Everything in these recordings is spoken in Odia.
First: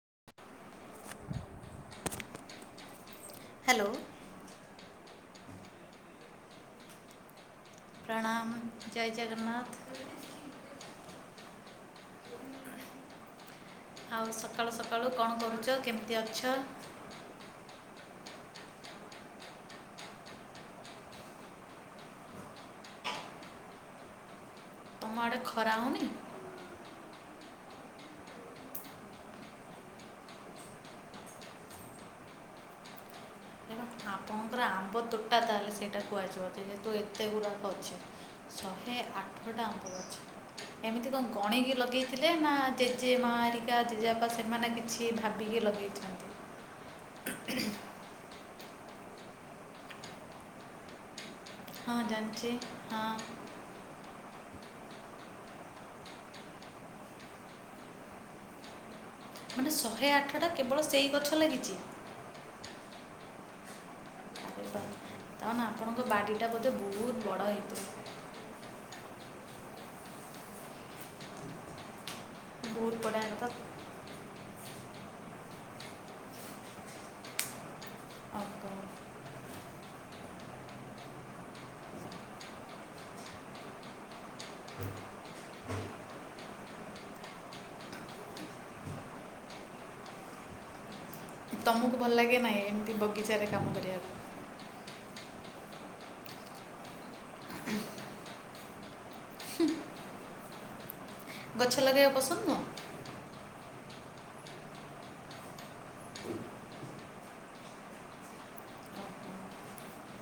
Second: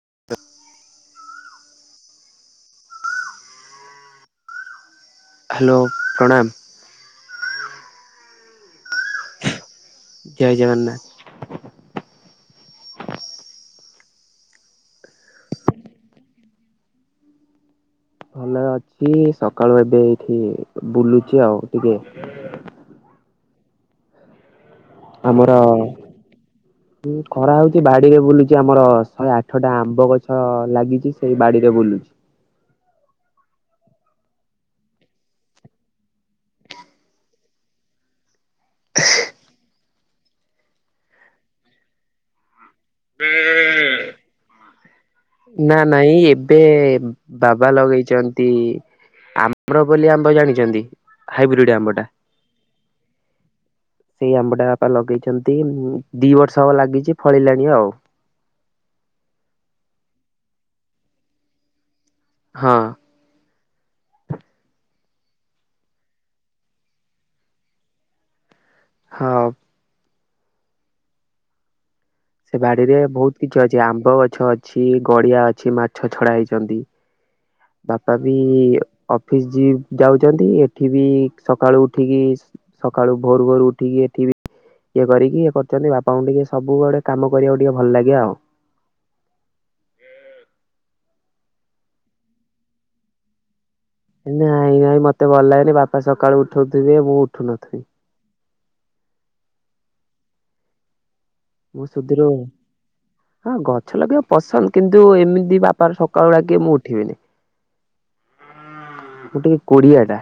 ହ [unintelligible] ହ୍ୟାଲୋ। ହ୍ୟାଲୋ ପ୍ରଣାମ। ପ୍ରଣାମ ଜୟ ଜଗନ୍ନାଥ। ଜୟ ଜଗନ୍ନାଥ। [inaudible] ଆଉ ସକାଳୁ ସକାଳୁ କଣ କରୁଛ, କେମିତି ଅଛ? ଭଲ ଅଛି ସକାଳୁ ଏବେ ଏଇଠି ବୁଲୁଚି ଆଉ ଟିକେ ତୁମ ଆଡ଼େ ଖରା ହଉନି? ହଁ ଖରା ହଉଛି ବାଡିରେ ବୁଲୁଛି ଆମର ଶହେ ଆଠଟା ଆମ୍ବ ଗଛ ଲାଗିଛି ସେଇ ବାଡିରେ ବୁଲୁଛି। [inaudible] ପୁରା ଆମ୍ବ ତୋଟା ତାହେଲେ ସେଇଟା କୁହାଯିବ ଯେ ଯେହେତୁ ଏତେ ଗୁଡାକ ଅଛି। ଶହେ ଆଠଟା ଆମ୍ବଗଛ ଏମିତି କଣ ଗଣିକି ଲଗେଇଥିଲେ ନା ଜେଜେ ମା ହେରୀକା ଜେଜେପା ସେମାନେ କିଛି ଭାବିକି ନା ନାଇଁ ଲଗେଇଛନ୍ତି ଏବେ ବାବା ଲଗେଇଛ ଆମ୍ବରପୋଲି ଆମ୍ବ ଜାଣିଛନ୍ତି? ହାଇବ୍ରିଡ ଆମ୍ବ ହଁ ଟା। ଜାଣିଛି ହଁ। ସେଇ ଆମ୍ବଟା ବାପା ଲଗେଇଛନ୍ତି ଦି ବର୍ଷ ହବ ଲାଗିଛି ଫଳିଲାଣି ଆଉ। ମାନେ ଶହେ ଆଠଟା କେବଳ ସେଇ ଗଛ ଲାଗିଛି? ହଁ। ତାହ ଆପଣଙ୍କ ବାଡ଼ିଟା ବୋଧେ ବହୁତ ବଡ଼ ହେଇଥିବ? ହଁ। ସେ ବାଡିରେ ବଢ଼ିଆ ବହୁତ କିଛି କଥା ଅଛି ଆମ୍ବ ଗଛ ଅଛି ଅଛି ଗଡି଼ଆ ଅଛି ମାଛ ଛଡ଼ା ହେଇଛନ୍ତି। ବାପା ବି ଆଉ କଣ? ଅଫିସ୍ ଯାଉଛନ୍ତି ଏଠିବି ସକାଳୁ ଉଠିକି ସକାଳୁ ଭୋର ଭୋର ଉଠିକି ଏଠିବି ଇଏ କରିକି ଇଏ କରୁଛନ୍ତି ବାପା ଙ୍କୁ ଟିକେ ସବୁଆଡେ କାମ କରିବାକୁ ଟିକେ ଭଲ ଲାଗେ ଆଉ। ତମକୁ ଭଲ ଲାଗେ ନାହିଁ ଏମିତି ବଗିଚାରେ କାମ କରିବାକୁ? ନାଇଁ ନାଇଁ ମତେ ଭଲ ଲାଗେନି ବାପା ସକାଳୁ ଉଠଉଥିବେ ମୁଁ ଉଠୁ ନଥିବି। ହୁଁ। ମୁଁ ଲଗାଇବା ସୁଧରୁ ପସନ୍ଦ ନୁହଁ ଗ ଗଛ ଲଗେଇବାକୁ ପସନ୍ଦ କିନ୍ତୁ ଏମିତି ବାପାର ସକାଳୁ ଡାକିବେ ମୁଁ ଉଠିବିନି। ମୁଁ ଟିକେ କୋଡି଼ଆ ଟା।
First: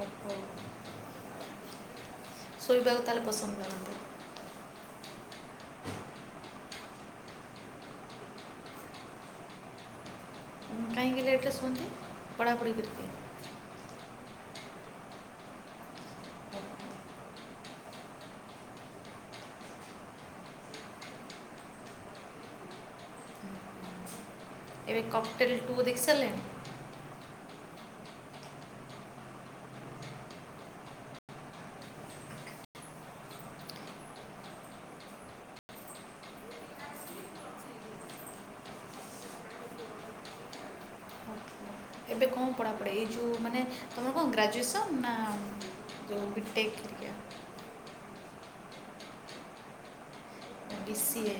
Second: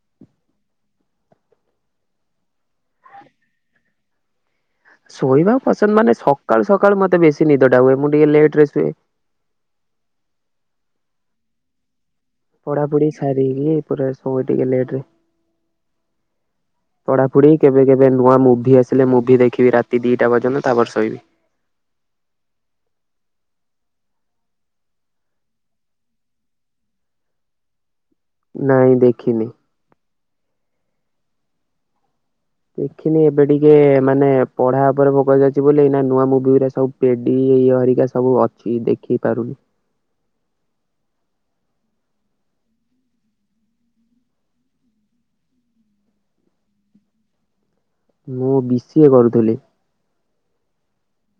ଓହୋ। ଶୋଇବାକୁ ତାହେଲେ ପସନ୍ଦ କରନ୍ତି? ଶୋଇବାକୁ ପସନ୍ଦ ମାନେ ସକାଳୁ ସକାଳୁ ମତେ ବେଶୀ ନିଦ ଟା ହୁଏ ମୁଁ ଟିକେ ଲେଟ୍ ରେ ଶୁଏ। [unintelligible] କେତେ ଲେଟ୍ ରେ ଶୁଅନ୍ତି? ପଢ଼ାପଢ଼ି ସାରିଲି ପୁରା ଶୁଏ ଟିକେ ଲେଟରେ। [unintelligible] ପଢ଼ାପଢ଼ି କେବେ କେବେ ନୂଆ ମୁଭି ଆସିଲେ ମୁଭି ଦେଖିବି ରାତି ଦିଟା ପର୍ଯ୍ୟନ୍ତ ତାପରେ ଶୋଇବି। [unintelligible] ଏବେ କକ୍ଟେଲ ଟୁ ଦେଖିସାରିଲେଣି? ନାଇଁ ଦେଖିନି। ଦେଖିନି ଏବେ ଟିକେ ମାନେ ପଢ଼ା ଉପରେ ଫୋକସ୍ ଅଛି ବୋଲି ନୂଆ ମୁଭିରେ ସବୁ ପେଡି [unintelligible] ହରିକା ସବୁ ଅଛି ଦେଖେଇ ପାରୁନି। [unintelligible] ଏବେ କଣ ପଢ଼ାପଢ଼ି ଏଇ ଯୋଉ ମାନେ ତମର କଣ ଗ୍ରାଜୁଏସନ ନା ଯୋଉ ବିଟେକ ହେରିକା। ମୁଁ ବି ସିଏ କରୁଥିଲି। ବି ସିଏ।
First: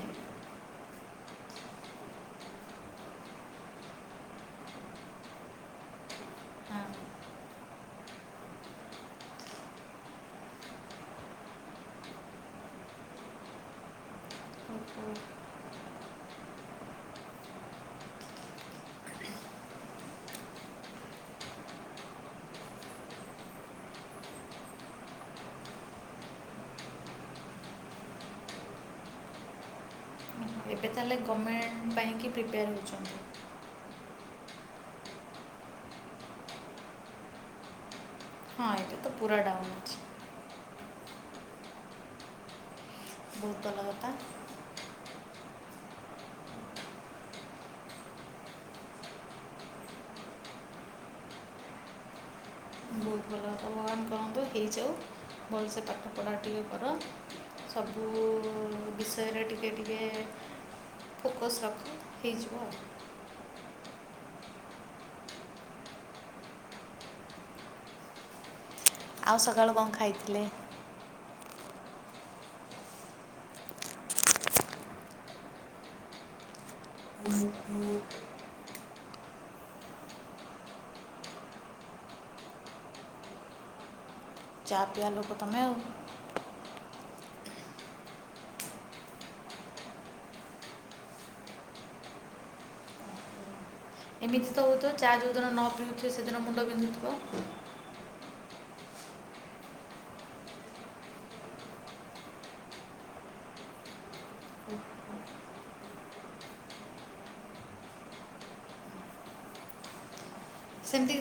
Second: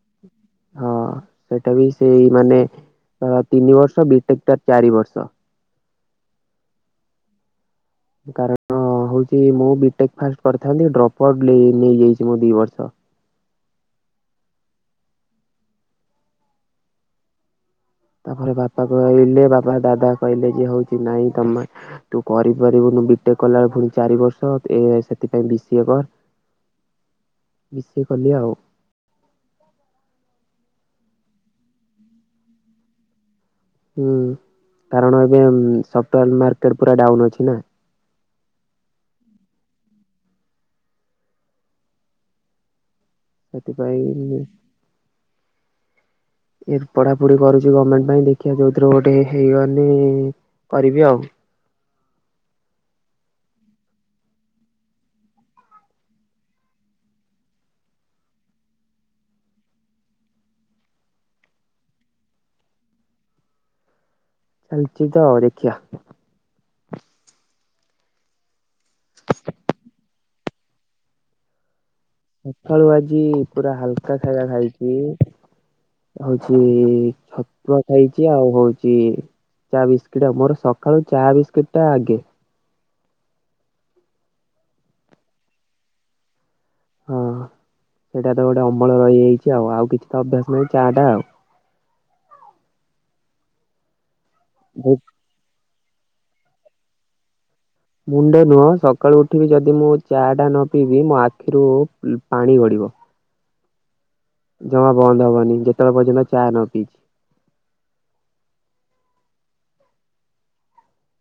ସେଇଟା ବି ସେଇ ମାନେ ତିନି ବର୍ଷ ବିଟେକ୍ ଟା ଚାରି ବର୍ଷ। ହଁ କାରଣ ହଉଛି ମୁଁ ବିଟେକ୍ ଫାଷ୍ଟ କରିଥାନ୍ତି ଡ୍ରପ୍ ଆଉଟ ନେଇ ନେଇଯାଇଛି ମୁଁ ଦି ବର୍ଷ। [inaudible] ତାପରେ ବାପା କହିଲେ ବାପା ଦାଦା କହିଲେ ଯେ ହଉଛି ନାଇଁ ତମେ ତୁ କରିପାରିବୁନି। ବିଟେକ୍ କଲାବେଳେ ପୁଣି ଚାରି ବର୍ଷ ଏ ସେଥିପାଇଁ ବିସିଏ କର। [inaudible] ବିସିଏ କଲି ଆଉ। ଏବେ ତାହେଲେ ଗମେଣ୍ଟ୍ ପାଇଁ କି ପ୍ରିପେୟାର ହେଉଛନ୍ତି। ହୁଁ, କାରଣ ଏବେ ସଫ୍ଟୱେର ମାର୍କେଟ ପୁରା ଡାଉନ୍ ଅଛି ନା। ହଁ ଏଇଟା ତ ପୁରା ଡାଉନ୍ ଅଛି। ବହୁତ ଭଲ କଥା ସେଥିପାଇଁ ଏ ପଢ଼ାପଢ଼ି କରୁଛି ଗମେଣ୍ଟ ପାଇଁ ଦେଖିବା ଯୋଉଥିରେ ଗୋଟେ ହେଇଗଲେ କରିବି ଆଉ। ବହୁତ ଭଲ [unintelligible] ହେଇଯାଉ ଭଲସେ ପାଠ ପଢ଼ା ଟିକେ କର। ସବୁ ବିଷୟରେ ଟିକେ ଟିକେ ଫୋକସ୍ ରଖ ହେଇଯିବ ଆଉ। ଚାଲିଛି ତ ଆଉ ଦେଖିଆ। ଆଉ ସକାଳୁ କଣ ଖାଇଥିଲେ? ସକାଳୁ ଆଜି ପୁରା ହାଲକା ଖାଇବା ଖାଇଛି। ହଉଛି ଛତୁଆ ଖାଇଛି ଆଉ ହଉଛି ଚା ବିସ୍କିଟ୍ ମୋର ସକାଳୁ ଚା ବିସ୍କିଟ ଟା ଆଗେ। ଚା ପିଆ ଲୋକ ତମେ ଆଉ। ହଁ ସେଇଟା ତ ଗୋଟେ ଅମଳ ରହିଯାଇଛି ଆଉ। ଆଉ କିଛି ତ ଅଭ୍ୟାସ ନାହିଁ ଚା ଟା ଆଉ। [inaudible] ଏମିତି ତ ହଉଥିବ ଚା ଯଉଦିନ ନ ପିଉଥିବ ସେଦିନ ମୁଣ୍ଡ ବିନ୍ଧୁଥିବ? ମୁଣ୍ଡ ନୁହଁ ସକାଳୁ ଉଠିବି ଯଦି ମୁଁ ଚା ଟା ନ ପିଇବି ମୋ ଆଖିରୁ ଉ ପାଣି ଗଡିବ। ଜମା ବନ୍ଦ ହବନି, ଯେତେବେଳେ ପର୍ଯ୍ୟନ୍ତ ଚା ନ ପିଇଚି।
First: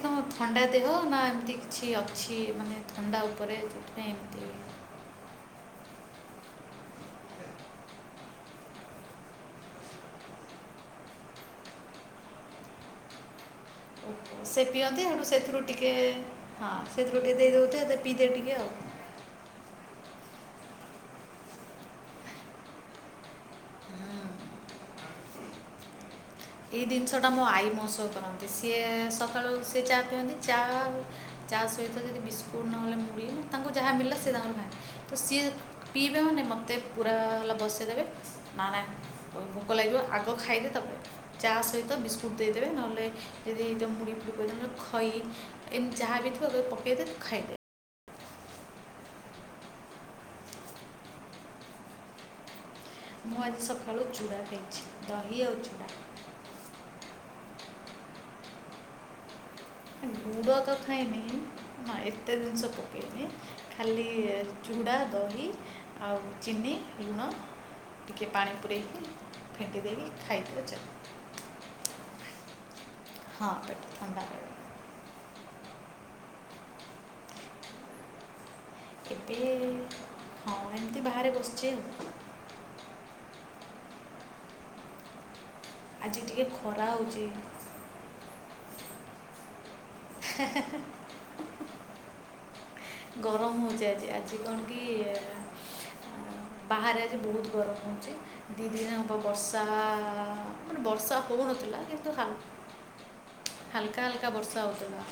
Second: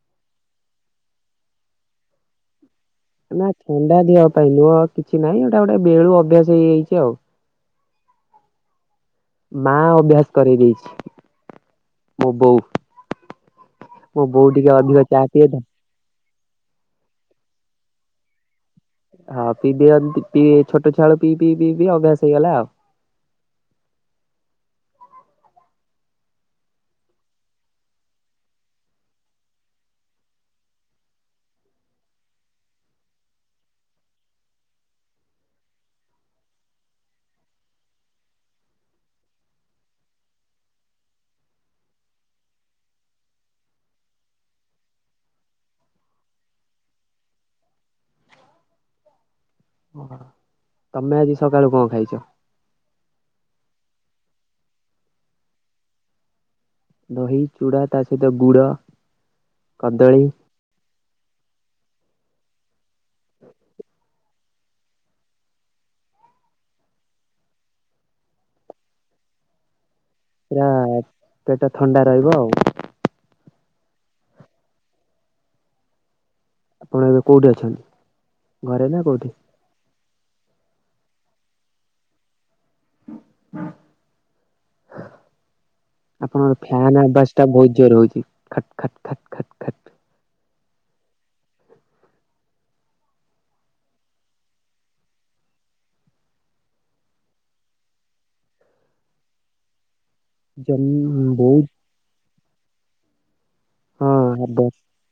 ହ ଥଣ୍ଡା ଦେହ ନା ଏମିତି କିଛି ଅଛି ମାନେ ଥଣ୍ଡା ନା ଉପରେ ଥଣ୍ଡା ଯୋଉଥିପାଇଁ ଦେହ ଏମିତି ପାଇଁ ନୁହ କିଛି ନାହିଁ ଏଇଟା ଗୋଟେ ବେଳୁ ଅଭ୍ୟାସ ହେଇଯାଇଚି ଆଉ। ମା ଅଭ୍ୟାସ କରେଇ ଦେଇଚି। ମୋ ବୋଉ। ମୋ ଓହୋ, ବୋଉ ସେ ଟିକେ ଅଧିକ ପିଅନ୍ତି ଚା ପିଏ ତ। ସେଥିରୁ ଟିକେ ହଁ ସେଥିରୁ ଟିକେ ଦେଇ ଦଉଥିବେ ପିଇଦେ ଟିକେ ଆଉ। ହଁ ପିଇ ଦିଅନ୍ତି ପିଇ ଛୋଟଛୁଆ ବେଳୁ ପିଇ ପିଇ ପିଇି ଅଭ୍ୟାସ ହେଇଗଲା ଆଉ। [inaudible] ଏଇ ଜିନିଷ ଟା ମୋ ଆଈ ମୋ ସହ କରନ୍ତି। ସିଏ ସକାଳୁ ସିଏ ଚା ପିଅନ୍ତି ଚା ତା ସହିତ ଯଦି ବିସ୍କୁଟ୍ ନହେଲେ ମୁଢ଼ି ତାଙ୍କୁ ଯାହା ମିଳିଲା ସିଏ ତାଙ୍କର ଖାନ୍ତି ତ ସିଏ ପିଇବେ ମାନେ ମୋତେ ପୁରା ହେଲା ବସେଇ ଦେବେ ନା ନା ଭୋକ ଲାଗିବ ଆଗ ଖାଇଦିଏ ତାପରେ ଚା ସହିତ ବିସ୍କୁଟ୍ ଦେଇଦେବେ ନହେଲେ ଯଦି ମୁଡ଼ି ଫୁଡ଼ି ଦେଲେ ଖଇ ଏମିତି ଯାହା ବି ପକେଇ ଦେ ତୁ ଖାଇଦେ। ତମେ ଆଜି ସକାଳୁ କଣ ଖାଇଚ? ମୁଁ ଆଜି ସକାଳୁ ଚୁଡ଼ା ଖାଇଚି। ଦହି ଆଉ ଚୁଡ଼ା। ଦହି, ଚୂଡ଼ା ତା ସହିତ ଗୁଡ। କଦଳୀ ଗୁଡ଼ ତ ଖାଇନି। ହଁ ଇ ଏତେ ଜିନିଷ ପକେଇନି। ଖାଲି ଚୁଡ଼ା, ଦହି ଆଉ ଚିନି ଲୁଣ। ଟିକେ ପାଣି ପୁରେଇକି ଫେଣ୍ଟି ଦେଇକି ଖାଇଦିଅ ପୁରା ଚା ପେଟ ଥଣ୍ଡା ରହିବ ଆଉ। ହଁ ପେଟ ଥଣ୍ଡା ରହିବ। ଆପଣ ଏବେ କୋଉଠି ଅଛନ୍ତି? ଘରେ ନା କୋଉଠି? ଏବେ ହଁ ଏମିତି ବାହାରେ ବସିଚି ଆଉ। [inaudible] ଆଜି ଟିକେ ଆପଣଙ୍କର ଖରା ଫ୍ୟାନ ହେଉଛି ଆବାଜ୍ ଟା ବହୁତ ଜୋରେ ହଉଚି ଖଟ ଖଟ ଖଟ ଖଟ ଖଟ। [inaudible] ଗରମ ହଉଚି ଆଜି ଆଜି କଣ କି ବାହାରେ ଆଜି ବହୁତ ଗରମ ହଉଚି ଦି ଦିନ ହେବ ବର୍ଷା ମାନେ ଜମି ବର୍ଷା ବହୁତ ହଉନଥିଲା କିନ୍ତୁ ହାଲ ହାଲକା ହଁ ହାଲକା ବର୍ଷା ହବ ହଉଥିଲା।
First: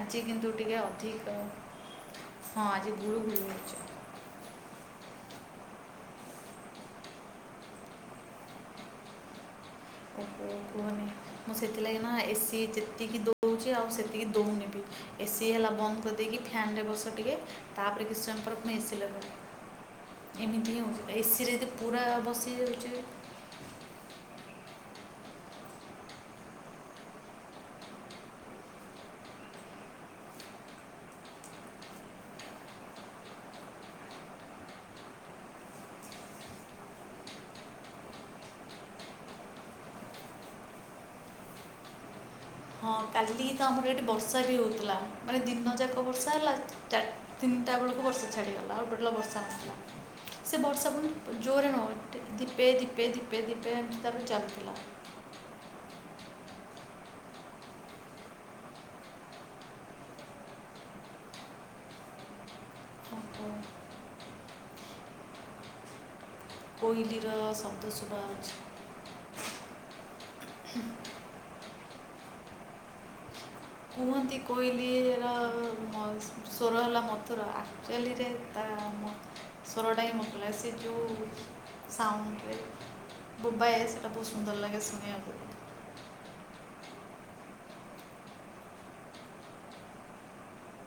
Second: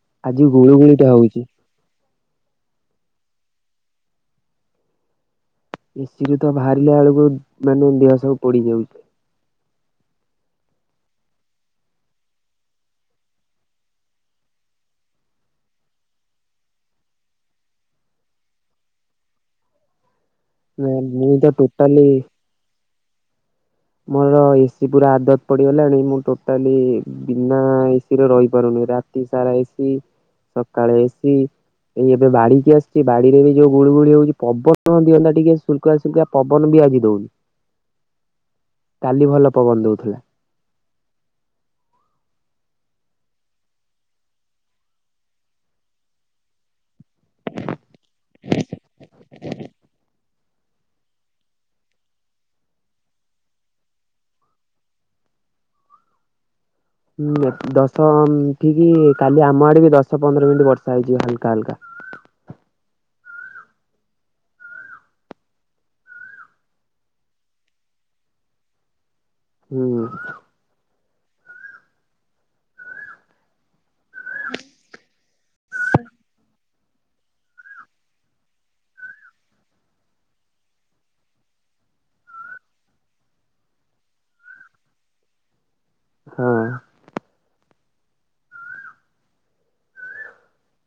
ଆଜି କିନ୍ତୁ ଟିକେ ଗୁଳୁ ଗୁଳିଟା ଅଧିକ ହଉଛି। ହଁ ଆଜି ଗୁଳୁଗୁଳି ହଉଚି। ଏସିରୁ ତ ବାହାରିଲା ବେଳକୁ ମାନେ ଦେହ ସବୁ ପଡି ଯାଉଚି। ଓହୋ କୁହନି ମୁଁ ସେଥିଲାଗି ନା ଏସି ଯେତିକି ଦଉ ସେତିକି ଦଉଚି ଆଉ ସେତିକି ଦଉନି ବିଲ ଏସି ହେଲା ବନ୍ଦ୍ କରିଦେଇକି ଫେନରେ ବସ ଟିକେ ତାପରେ କିଛି ସମୟ ପରେ ଥମେ ଏସି ଲଗ ଏମିତି ହଉଚି, ମୁଁ ଏସି ତ ରେ ପୁରା ଟୋଟାଲି ବସି ଯାଉଚି ମୋର ଏସି ପୁରା ଆଦତ ପଡିଗଲାଣି, ମୁଁ ଟୋଟାଲି ବିନା ଏସିରେ ରହି ପାରୁନି। ରାତି ସାରା ଏସି ସକାଳେ ଏସି ଏଇ ଏବେ ବାଡି କି ଆସିଚି, ବାଡିରେ ବି ଯୋଉ ଗୁଳଗୁଳି ହଉଚି, ପବନ ଦିଅନ୍ତା ଟିକେ ସୁଲକାସୁଲକା ପବନ ବି ଆଜି ଦଉନି। [inaudible] କାଲି ଭଲ ପବନ ଦଉଥିଲା। ହଁ କାଲି ତ ଆମର ଏଠି ବର୍ଷା ବି ହଉଥିଲା, ମାନେ ଦିନ ଯାକ ବର୍ଷା ହେଲା। ଚାରି ତିନିଟା ବେଳକୁ ବର୍ଷା ଛାଡିଗଲା ଆଉ ଟୋଟାଲି ବ ବର୍ଷା ହେଇନଥିଲା। ସେ ବର୍ଷା ପୁଣି ଜୋରରେ ହଉନି ଟିକ ଧୀପେ ଧୀପେ ଧୀପେ ଧୀପେ ଏଞ୍ଚ ପାଖରେ ଚାଲିଥିଲା। [inaudible] ହୁଁ ଦଶ ଏଠିକି କାଲି ଆମ ଆଡେ ବି ଦଶ ପନ୍ଦର ମିନିଟ ବର୍ଷା ହେଇଯିବା ହାଲକା ହାଲକା। [inaudible] କୋଇଲିର ଶବ୍ଦ ସୁଭାଉଛି। ହୁଁ। କୁହନ୍ତି, କୋଇଲିର ଅ ମ ସ୍ୱର ହେଲା ମଥୁର। ଆକ୍ଚୁଆଲିରେ ତା ସ୍ୱରଟା ହିଁ ମକଲା ସେ ଯଉ ସାଉଣ୍ଡରେ ବୋବାଏ ସେଇଟା ବହୁତ ସୁନ୍ଦର ଲାଗେ ଶୁଣିବାକୁ। ହଁ।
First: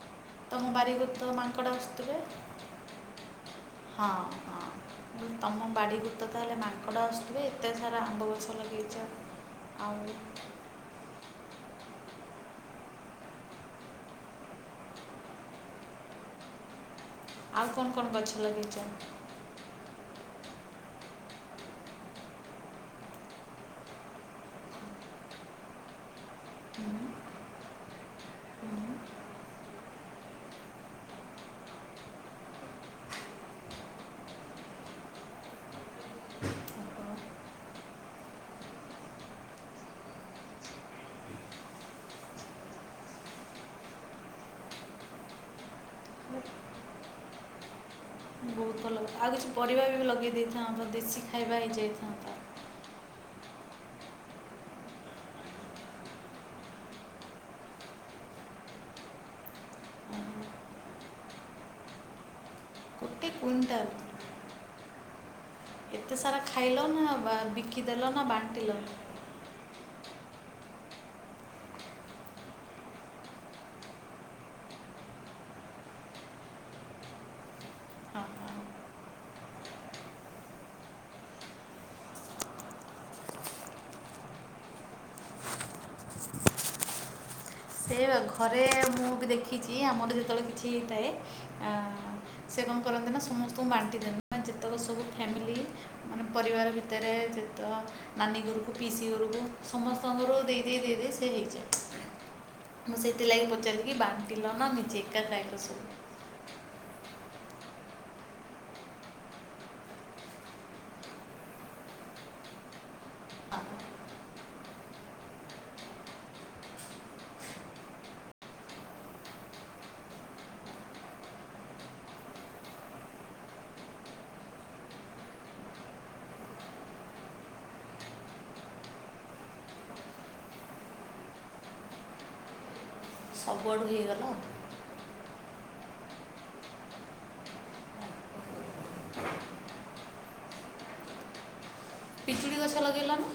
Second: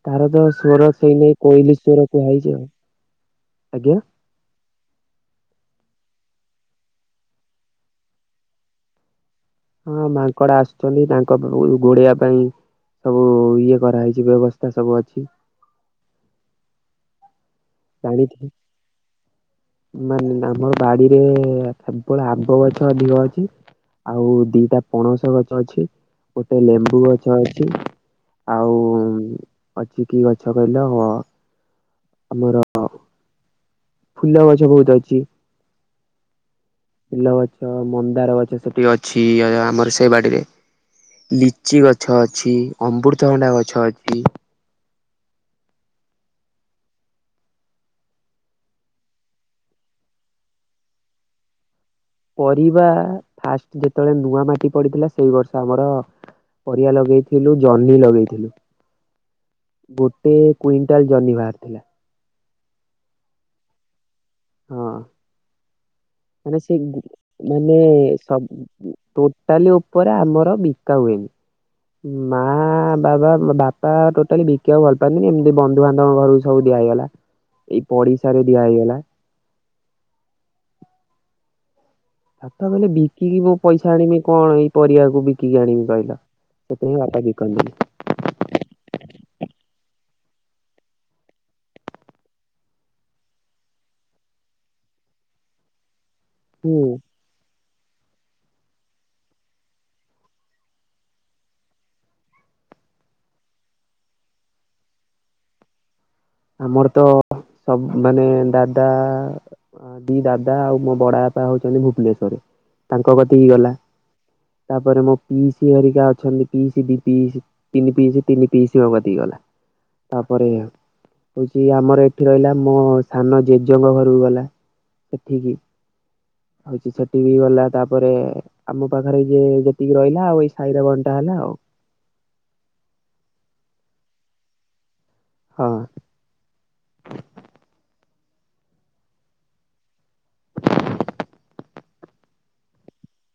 ତାର ତ ତମ ସ୍ଵର ବାରିକୁ ତ ସେଇନାଇ ମାଙ୍କଡ଼ କୋଇଲି ସ୍ବର ଆସୁଥିବେ କୁହାଇଛି ଆଉ। ଆଜ୍ଞା ହଁ, ହଁ। ତମ ବାଡ଼ିକୁ ତ ତାହେଲେ ମାଙ୍କଡ଼ ଆସୁଥିବେ? ଏତେ ସାରା ଆମ୍ବ ଗଛ ଲଗେଇଚ। ହଁ, ମାଙ୍କଡ ଆସୁଛନ୍ତି। ତାଙ୍କ ଗୋଡେଇବା ପାଇଁ ସବୁ ଇଏ କରାହେଇଛି, ବ୍ୟବସ୍ଥା ସବୁ ଅଛି। ଆଉ କଣ କଣ ଗଛ ଜାଣିଥିଲି ଲଗେଇଚ? ମାନେ ଆମ ବାଡିରେ-ଏ କେବଳ ଆମ୍ବ ଗଛ ଅଧିକ ଅଛି। ଆଉ ଦିଟା ପଣସ ଗଛ ଅଛି, ଗୋଟେ ହୁଁ, ଲେମ୍ବୁ ଗଛ ଅଛି। ଆଉ, ହୁଁ, ଅଛି କି ଗଛ କହିଲେ ହବ? ଆମର ଅ ଫୁଲ ଗଛ ବହୁତ ଅଛି। ବିଲ ଆମ୍ବ, ଗଛ, ମନ୍ଦାର ଗଛ, ସେଠି ଅଛି ଆମର ସେ ବାଡିରେ। ଲିଚି ଗଛ ଅଛି, ଅମୃତଭଣ୍ଡା ଗଛ ଅଛି, ବହୁତ ଭଲ ଆଉ କିଛି ପରିବା ବି ଲଗେଇ ଦେଇଥାଆନ୍ତ। ଦେଶୀ ଖାଇବା ହେଇଯାଇଥା ପରିବା-ଆ ଫାଷ୍ଟ ଯେତେବେଳେ ନୂଆ ମାଟି ପଡିଥିଲା। ସେଇ ବର୍ଷ ଆମର ପରିବା ଲଗେଇଥିଲୁ, ଜହ୍ନି ଲଗେଇଥିଲୁ। ଉଁ, ଗୋଟେ କୁଇଣ୍ଟାଲ ଜହ୍ନି ବାହାରି ଥିଲା। ଗୋଟେ କୁଇଣ୍ଟାଲ! ହଁ। ଏତେ ସାରା ମାନେ ଖାଇଲ ସେବ୍ ନା ବା- ମାନେ ବିକିଦେଲ ନା ସବ୍ ବାଣ୍ଟିଲ ହଁ, ଟୋଟାଲି ଉପରେ ଆମର ବିକା ହୁଏନି। ମା ବାବା ବାପା ଟୋଟାଲି ବିକିବାକୁ ଭଲ ପାଆନ୍ତିନି ଏମିତି ବନ୍ଧୁ ବାନ୍ଧବଙ୍କ ଘର ସବୁ ଦେ ଇଗଲା ଏଇ ପଡିଶାରେ ହଁ। ଦିଆ ହେଇଗଲା। [inaudible] ବାପା କହିଲେ ବିକିକି ମୁଁ ପଇସା ଆଣିବି କଣ ଏଇ ପରିବାକୁ ବିକିକି ଆଣିବି କହିଲ? ସେଥିପାଇଁ ବାପା ବିକନ୍ତିନି। ସେ ଘରେ ମୁଁ ବି ଦେଖିଚି ଆମର ଯେତେବେଳେ କିଛି ହେଇଥାଏ ଆ ସେ କଣ କରନ୍ତି ନା ନା ସମସ୍ତଙ୍କୁ ବାଣ୍ଟି ଦିଅନ୍ତି ମାନେ ଯେତେକ ସବୁ ଫ୍ୟାମିଲି ମାନେ ପରିବାର ହୁଁ ଭିତରେ ଯେତେ ତ ନାନୀ ଘୋରୁକୁ, ପିଇସି ଘୋରୁକୁ, ସମସ୍ତଙ୍କର ଦେଇ ଦେଇ ଦେଇ ଦେଇ ସେ ହେଇଯାଏ। ମୁଁ ସେଥିଲାଗି ପଚାରିଲି କି ବାଣ୍ଟିଲ ନା ନିଜେ ଏକା ଖାଇଲ ସବୁ? ଆମର ତ ସବ୍ ମାନେ ଦାଦା ଦି ଦାଦା ଆଉ ମୋ ବଡପା ହଉଛନ୍ତି ଭୁବନେଶ୍ଵରରେ ତାଙ୍କ କତିକି ହଁ ଗଲା। ତାପରେ ମୋ ପିସି ହରିକା ଅଛନ୍ତି ପିସି ଦି ପିସ୍ ତିନି ପିସି ତିନି ପିସି ଙ୍କ କତିକି ଗଲା। ତାପରେ ହଉଚି ଆମର ଏଠି ରହିଲା ମୋ ସାନ ଜେଜଙ୍କ ଘରକୁ ଗଲା, ସେଠିକି। ହଉଚି ସେଠି ବି ଗଲା ତାପରେ ଆମ ପାଖରେ ଯେ ଯେତିକି ରହିଲା, ଆଉ ଏଇ ସାହିରେ ବଣ୍ଟା ହେ ହେଲା ଆଉ। ସବୁଆଡୁ ହେଇଗଲା ଆଉ। ହଁ। ପିଜୁଳି ଗଛ ଲଗେଇଲା ନା